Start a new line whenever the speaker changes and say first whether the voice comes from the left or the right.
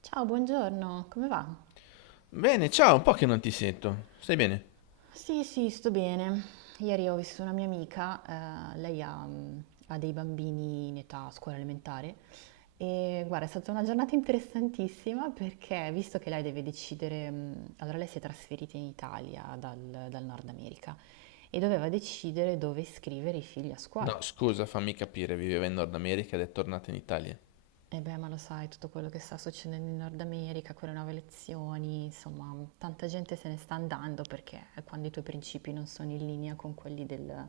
right: Ciao, buongiorno, come va?
left: Bene, ciao, un po' che non ti sento. Stai bene?
right: Sì, sì, sto bene. Ieri ho visto una mia amica, lei ha dei bambini in età scuola elementare e guarda, è stata una giornata interessantissima perché visto che lei deve decidere, allora lei si è trasferita in Italia dal Nord America e doveva decidere dove iscrivere i figli a scuola.
left: No, scusa, fammi capire, viveva in Nord America ed è tornata in Italia.
right: E beh, ma lo sai, tutto quello che sta succedendo in Nord America, quelle nuove elezioni, insomma, tanta gente se ne sta andando perché quando i tuoi principi non sono in linea con quelli del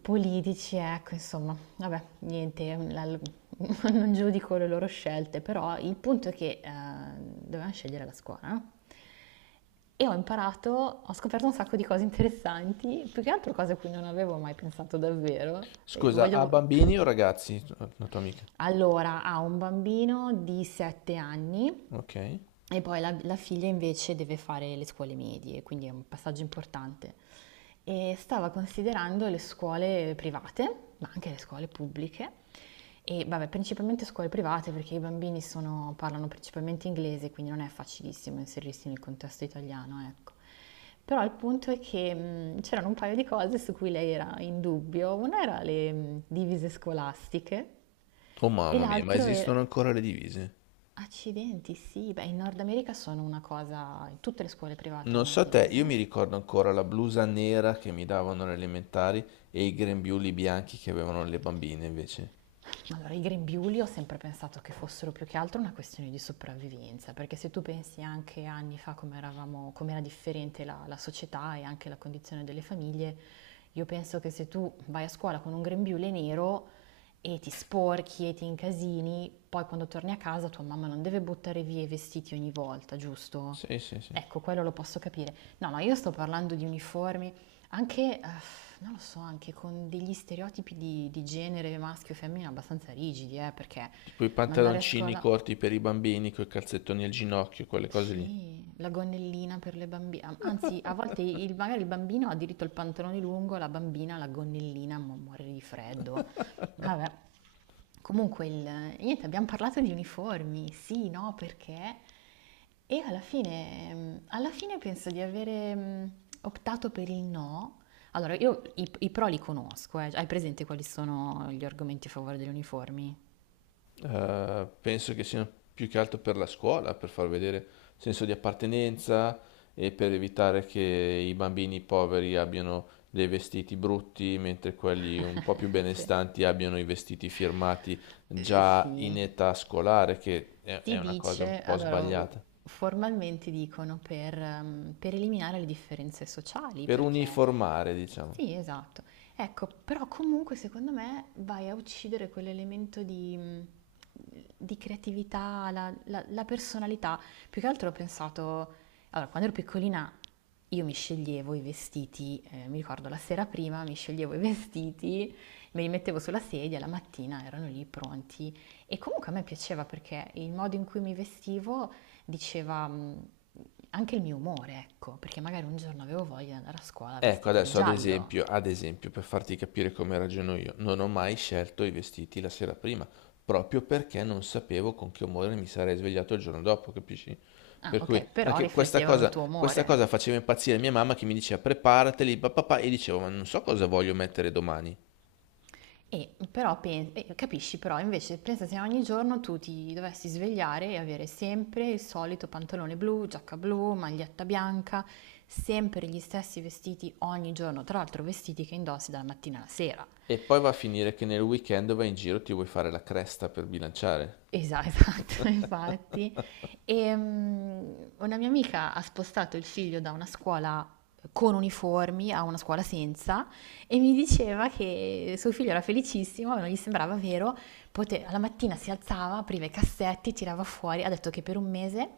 right: politici, ecco, insomma, vabbè, niente, non giudico le loro scelte, però il punto è che dovevamo scegliere la scuola, no? E ho imparato, ho scoperto un sacco di cose interessanti, più che altro cose a cui non avevo mai pensato davvero. E
left: Scusa, ha
right: voglio...
left: bambini o ragazzi? La tua amica.
right: Allora, ha un bambino di 7 anni
left: Ok.
right: e poi la figlia invece deve fare le scuole medie, quindi è un passaggio importante. E stava considerando le scuole private, ma anche le scuole pubbliche, e vabbè, principalmente scuole private perché i bambini parlano principalmente inglese, quindi non è facilissimo inserirsi nel contesto italiano, ecco. Però il punto è che c'erano un paio di cose su cui lei era in dubbio. Una era le divise scolastiche,
left: Oh
right: e
left: mamma mia, ma
right: l'altro era...
left: esistono ancora le divise?
right: Accidenti, sì, beh, in Nord America sono una cosa... Tutte le scuole private
left: Non
right: hanno la
left: so te,
right: divisa.
left: io mi ricordo ancora la blusa nera che mi davano alle elementari e i grembiuli bianchi che avevano le bambine invece.
right: Allora, i grembiuli ho sempre pensato che fossero più che altro una questione di sopravvivenza, perché se tu pensi anche anni fa come eravamo, com'era differente la società e anche la condizione delle famiglie, io penso che se tu vai a scuola con un grembiule nero e ti sporchi e ti incasini, poi quando torni a casa tua mamma non deve buttare via i vestiti ogni volta, giusto?
left: Sì, sì, sì.
right: Ecco, quello lo posso capire. No, no, io sto parlando di uniformi. Anche, non lo so, anche con degli stereotipi di genere maschio e femmina abbastanza rigidi, perché
left: Tipo i
right: mandare a
left: pantaloncini
right: scuola,
left: corti per i bambini, coi calzettoni al ginocchio, quelle cose lì.
right: sì, la gonnellina per le bambine, anzi a volte magari il bambino ha diritto al pantalone lungo, la bambina la gonnellina, ma muore di freddo. Vabbè, comunque il... niente, abbiamo parlato di uniformi, sì, no, perché? E alla fine, alla fine penso di avere optato per il no. Allora, io i pro li conosco, eh. Hai presente quali sono gli argomenti a favore degli uniformi?
left: Penso che siano più che altro per la scuola, per far vedere senso di appartenenza e per evitare che i bambini poveri abbiano dei vestiti brutti, mentre quelli un po' più
right: Sì.
left: benestanti abbiano i vestiti firmati già in
right: Sì.
left: età scolare, che è
right: Si
left: una cosa
right: dice,
left: un po'
right: allora
left: sbagliata.
right: formalmente dicono per eliminare le differenze sociali,
left: Per
right: perché
left: uniformare, diciamo.
right: sì, esatto. Ecco, però comunque secondo me vai a uccidere quell'elemento di creatività, la personalità. Più che altro ho pensato, allora, quando ero piccolina io mi sceglievo i vestiti, mi ricordo la sera prima mi sceglievo i vestiti, me li mettevo sulla sedia, la mattina erano lì pronti. E comunque a me piaceva perché il modo in cui mi vestivo diceva anche il mio umore, ecco, perché magari un giorno avevo voglia di andare a scuola
left: Ecco,
right: vestita di
left: adesso
right: giallo.
left: ad esempio, per farti capire come ragiono io, non ho mai scelto i vestiti la sera prima, proprio perché non sapevo con che umore mi sarei svegliato il giorno dopo, capisci?
right: Ah,
left: Per
right: ok,
left: cui
right: però
left: anche questa
right: riflettevano il
left: cosa,
right: tuo
left: questa
right: umore.
left: cosa faceva impazzire mia mamma che mi diceva preparateli, papà, e dicevo, ma non so cosa voglio mettere domani.
right: E però e capisci, però invece pensa se ogni giorno tu ti dovessi svegliare e avere sempre il solito pantalone blu, giacca blu, maglietta bianca, sempre gli stessi vestiti ogni giorno, tra l'altro vestiti che indossi dalla mattina alla sera.
left: E poi va a finire che nel weekend vai in giro, e ti vuoi fare la cresta per bilanciare.
right: Esa esatto, infatti. Una mia amica ha spostato il figlio da una scuola con uniformi a una scuola senza e mi diceva che suo figlio era felicissimo, ma non gli sembrava vero. Alla mattina si alzava, apriva i cassetti, tirava fuori. Ha detto che per un mese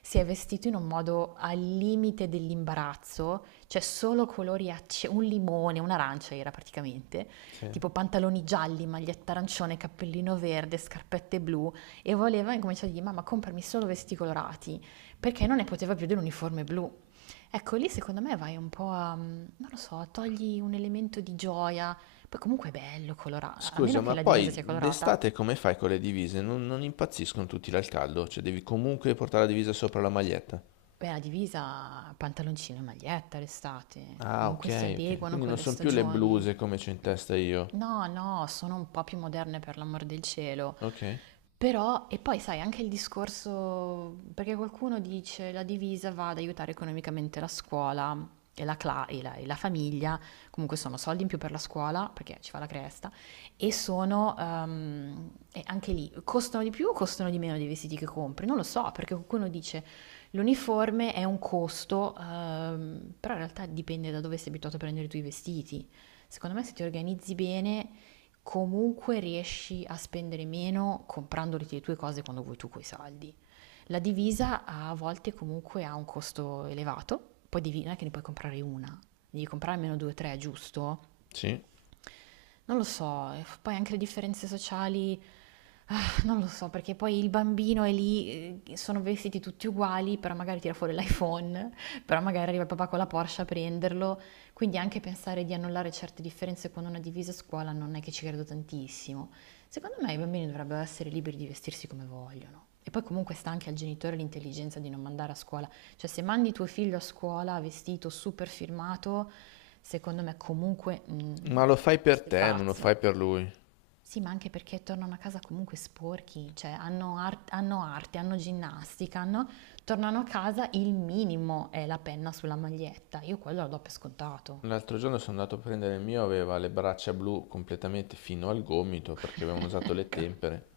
right: si è vestito in un modo al limite dell'imbarazzo, cioè solo colori un limone, un'arancia era praticamente,
left: Sì.
right: tipo pantaloni gialli, maglietta arancione, cappellino verde, scarpette blu e voleva incominciare a dire mamma comprami solo vestiti colorati perché non ne poteva più dell'uniforme blu. Ecco lì secondo me vai un po' a non lo so, togli un elemento di gioia, poi comunque è bello colorato, a meno
left: Scusa,
right: che
left: ma
right: la divisa
left: poi
right: sia colorata.
left: d'estate come fai con le divise? Non impazziscono tutti dal caldo, cioè devi comunque portare la divisa sopra la maglietta.
right: Beh, la divisa, pantaloncino e maglietta l'estate,
left: Ah, ok,
right: comunque si
left: ok.
right: adeguano
left: Quindi
right: con
left: non
right: le
left: sono più le
right: stagioni.
left: bluse come c'ho in testa io.
right: No, no, sono un po' più moderne per l'amor del cielo.
left: Ok,
right: Però, e poi sai, anche il discorso, perché qualcuno dice la divisa va ad aiutare economicamente la scuola e la, cla- e la famiglia, comunque sono soldi in più per la scuola, perché ci fa la cresta, e e anche lì, costano di più o costano di meno dei vestiti che compri? Non lo so, perché qualcuno dice l'uniforme è un costo, però in realtà dipende da dove sei abituato a prendere i tuoi vestiti. Secondo me se ti organizzi bene, comunque riesci a spendere meno comprandoti le tue cose quando vuoi tu coi soldi. La divisa a volte comunque ha un costo elevato, poi divina che ne puoi comprare una, devi comprare almeno due o tre, giusto?
left: sì.
right: Non lo so, e poi anche le differenze sociali, ah, non lo so, perché poi il bambino è lì, sono vestiti tutti uguali, però magari tira fuori l'iPhone, però magari arriva il papà con la Porsche a prenderlo, quindi anche pensare di annullare certe differenze con una divisa a scuola non è che ci credo tantissimo. Secondo me i bambini dovrebbero essere liberi di vestirsi come vogliono. E poi comunque sta anche al genitore l'intelligenza di non mandare a scuola cioè se mandi tuo figlio a scuola vestito super firmato, secondo me comunque
left: Ma lo fai per
right: sei
left: te, non lo fai
right: pazzo.
left: per lui.
right: Sì, ma anche perché tornano a casa comunque sporchi, cioè hanno arte, hanno ginnastica, tornano a casa il minimo è la penna sulla maglietta. Io quello lo do per scontato.
left: L'altro giorno sono andato a prendere il mio, aveva le braccia blu completamente fino al gomito perché avevano usato le
right: Ecco.
left: tempere.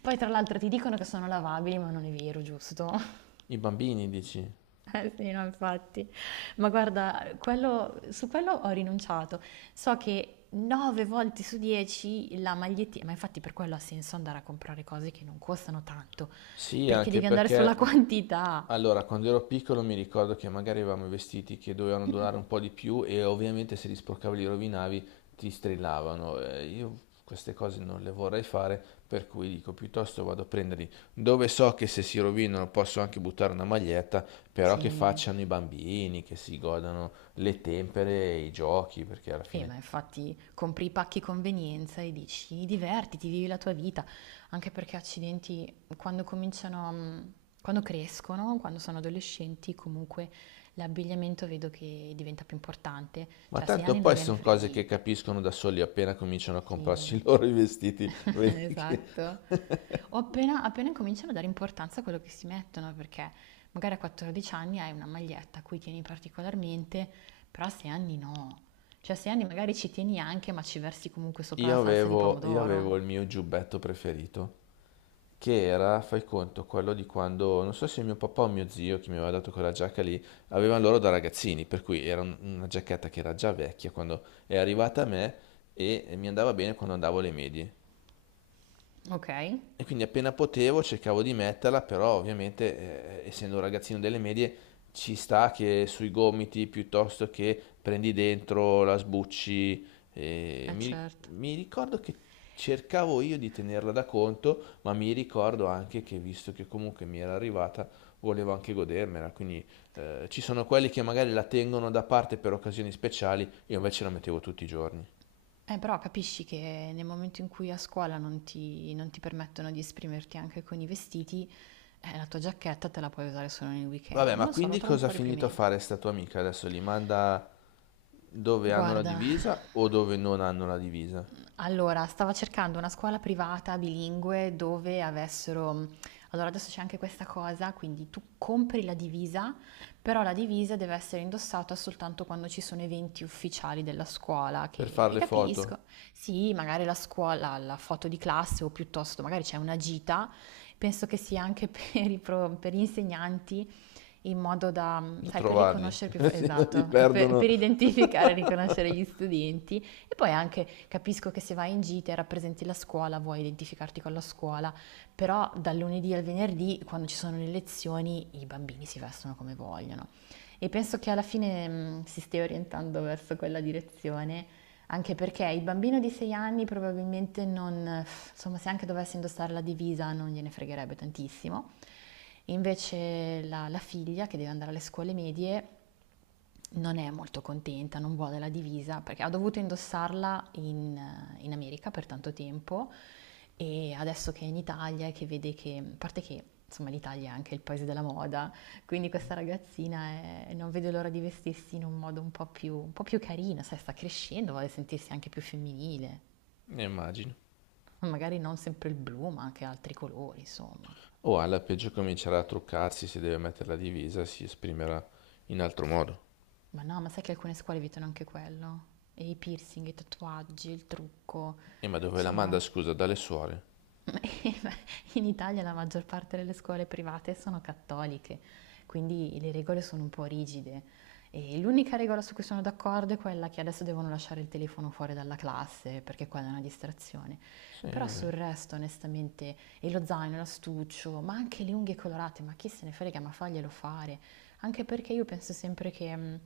right: Poi tra l'altro ti dicono che sono lavabili, ma non è vero, giusto?
left: I bambini, dici?
right: Eh sì, no, infatti. Ma guarda, quello- su quello ho rinunciato. So che 9 volte su 10 la magliettina, ma infatti per quello ha senso andare a comprare cose che non costano tanto,
left: Sì,
right: perché
left: anche
right: devi andare sulla
left: perché
right: quantità.
left: allora, quando ero piccolo mi ricordo che magari avevamo i vestiti che dovevano durare un po' di più e ovviamente se li sporcavi, li rovinavi, ti strillavano. Io queste cose non le vorrei fare, per cui dico piuttosto vado a prenderli dove so che se si rovinano posso anche buttare una maglietta, però che
right: Sì.
left: facciano i bambini, che si godano le tempere, e i giochi, perché alla fine...
right: Ma infatti compri i pacchi convenienza e dici divertiti, vivi la tua vita, anche perché accidenti, quando cominciano, quando crescono, quando sono adolescenti, comunque l'abbigliamento vedo che diventa più importante,
left: Ma
right: cioè a sei
left: tanto
right: anni non
left: poi
right: gliene
left: sono
right: frega
left: cose che
right: niente.
left: capiscono da soli appena cominciano a comprarsi
right: Sì,
left: i loro i vestiti, vedi che...
right: esatto. O appena, appena incominciano a dare importanza a quello che si mettono, perché magari a 14 anni hai una maglietta a cui tieni particolarmente, però a 6 anni no. Cioè a 6 anni magari ci tieni anche, ma ci versi comunque sopra la
left: Io
right: salsa di
left: avevo, io avevo il
right: pomodoro.
left: mio giubbetto preferito, che era, fai conto, quello di quando, non so se mio papà o mio zio, che mi aveva dato quella giacca lì, avevano loro da ragazzini, per cui era una giacchetta che era già vecchia quando è arrivata a me e mi andava bene quando andavo alle medie.
right: Ok? Eh,
left: E quindi appena potevo cercavo di metterla, però ovviamente essendo un ragazzino delle medie ci sta che sui gomiti piuttosto che prendi dentro, la sbucci. eh, mi,
right: certo.
left: Mi ricordo che cercavo io di tenerla da conto, ma mi ricordo anche che visto che comunque mi era arrivata, volevo anche godermela. Quindi ci sono quelli che magari la tengono da parte per occasioni speciali, io invece la mettevo tutti i giorni.
right: Però capisci che nel momento in cui a scuola non ti permettono di esprimerti anche con i vestiti, la tua giacchetta te la puoi usare solo nel weekend.
left: Vabbè,
right: Non
left: ma
right: lo so, lo
left: quindi
right: trovo un
left: cosa ha
right: po'
left: finito a
right: riprimente.
left: fare sta tua amica adesso? Li manda dove hanno la
right: Guarda.
left: divisa o dove non hanno la divisa?
right: Allora, stava cercando una scuola privata bilingue dove avessero... Allora, adesso c'è anche questa cosa, quindi tu compri la divisa, però la divisa deve essere indossata soltanto quando ci sono eventi ufficiali della scuola,
left: Per fare
right: che
left: le foto,
right: capisco. Sì, magari la scuola, la foto di classe o piuttosto magari c'è una gita, penso che sia anche per i per gli insegnanti in modo da,
left: da
right: sai, per
left: trovarli,
right: riconoscere più,
left: se no li
right: esatto,
left: perdono.
right: per identificare e riconoscere gli studenti e poi anche capisco che se vai in gita e rappresenti la scuola, vuoi identificarti con la scuola, però dal lunedì al venerdì, quando ci sono le lezioni, i bambini si vestono come vogliono. E penso che alla fine si stia orientando verso quella direzione, anche perché il bambino di 6 anni probabilmente non, insomma, se anche dovesse indossare la divisa non gliene fregherebbe tantissimo. Invece la figlia che deve andare alle scuole medie non è molto contenta, non vuole la divisa perché ha dovuto indossarla in, in America per tanto tempo e adesso che è in Italia e che vede che, a parte che insomma l'Italia è anche il paese della moda, quindi questa ragazzina non vede l'ora di vestirsi in un modo un po' più carino, sai, sta crescendo, vuole sentirsi anche più femminile,
left: Ne immagino.
right: magari non sempre il blu ma anche altri colori, insomma.
left: O alla peggio comincerà a truccarsi, se deve mettere la divisa si esprimerà in altro modo.
right: Ma no, ma sai che alcune scuole evitano anche quello? E i piercing, i tatuaggi, il trucco,
left: E ma dove la
right: insomma,
left: manda, scusa, dalle suore?
right: in Italia la maggior parte delle scuole private sono cattoliche, quindi le regole sono un po' rigide. E l'unica regola su cui sono d'accordo è quella che adesso devono lasciare il telefono fuori dalla classe perché quella è una distrazione.
left: Sì,
right: Però
left: va
right: sul
left: bene.
right: resto, onestamente, e lo zaino, l'astuccio, ma anche le unghie colorate, ma chi se ne frega, ma faglielo fare. Anche perché io penso sempre che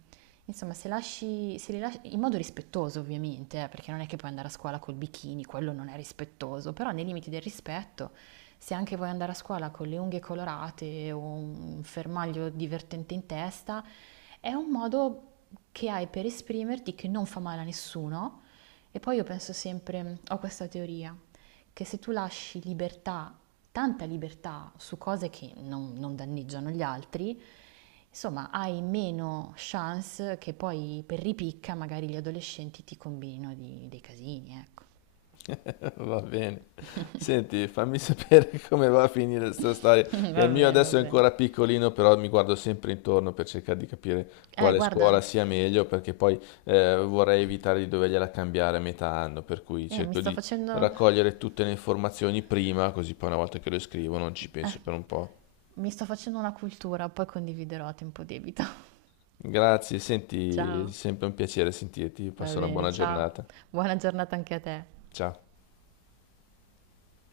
right: insomma, se lasci, se li lasci in modo rispettoso ovviamente, perché non è che puoi andare a scuola col bikini, quello non è rispettoso, però nei limiti del rispetto, se anche vuoi andare a scuola con le unghie colorate o un fermaglio divertente in testa, è un modo che hai per esprimerti che non fa male a nessuno. E poi io penso sempre, ho questa teoria, che se tu lasci libertà tanta libertà su cose che non danneggiano gli altri, insomma hai meno chance che poi per ripicca magari gli adolescenti ti combinino dei casini, ecco.
left: Va bene. Senti, fammi sapere come va a finire questa storia, che
right: Va
left: il mio
right: bene, va
left: adesso è
right: bene.
left: ancora piccolino, però mi guardo sempre intorno per cercare di capire
right: Eh,
left: quale
right: guarda,
left: scuola sia meglio, perché poi vorrei evitare di dovergliela cambiare a metà anno, per cui
right: eh, mi
left: cerco
right: sto
left: di
right: facendo,
left: raccogliere tutte le informazioni prima, così poi una volta che lo scrivo non ci penso per un po'.
right: mi sto facendo una cultura, poi condividerò a tempo debito.
left: Grazie, senti, è
right: Ciao,
left: sempre un piacere sentirti,
right: va
left: passa una
right: bene,
left: buona
right: ciao.
left: giornata.
right: Buona giornata anche a te.
left: Ciao.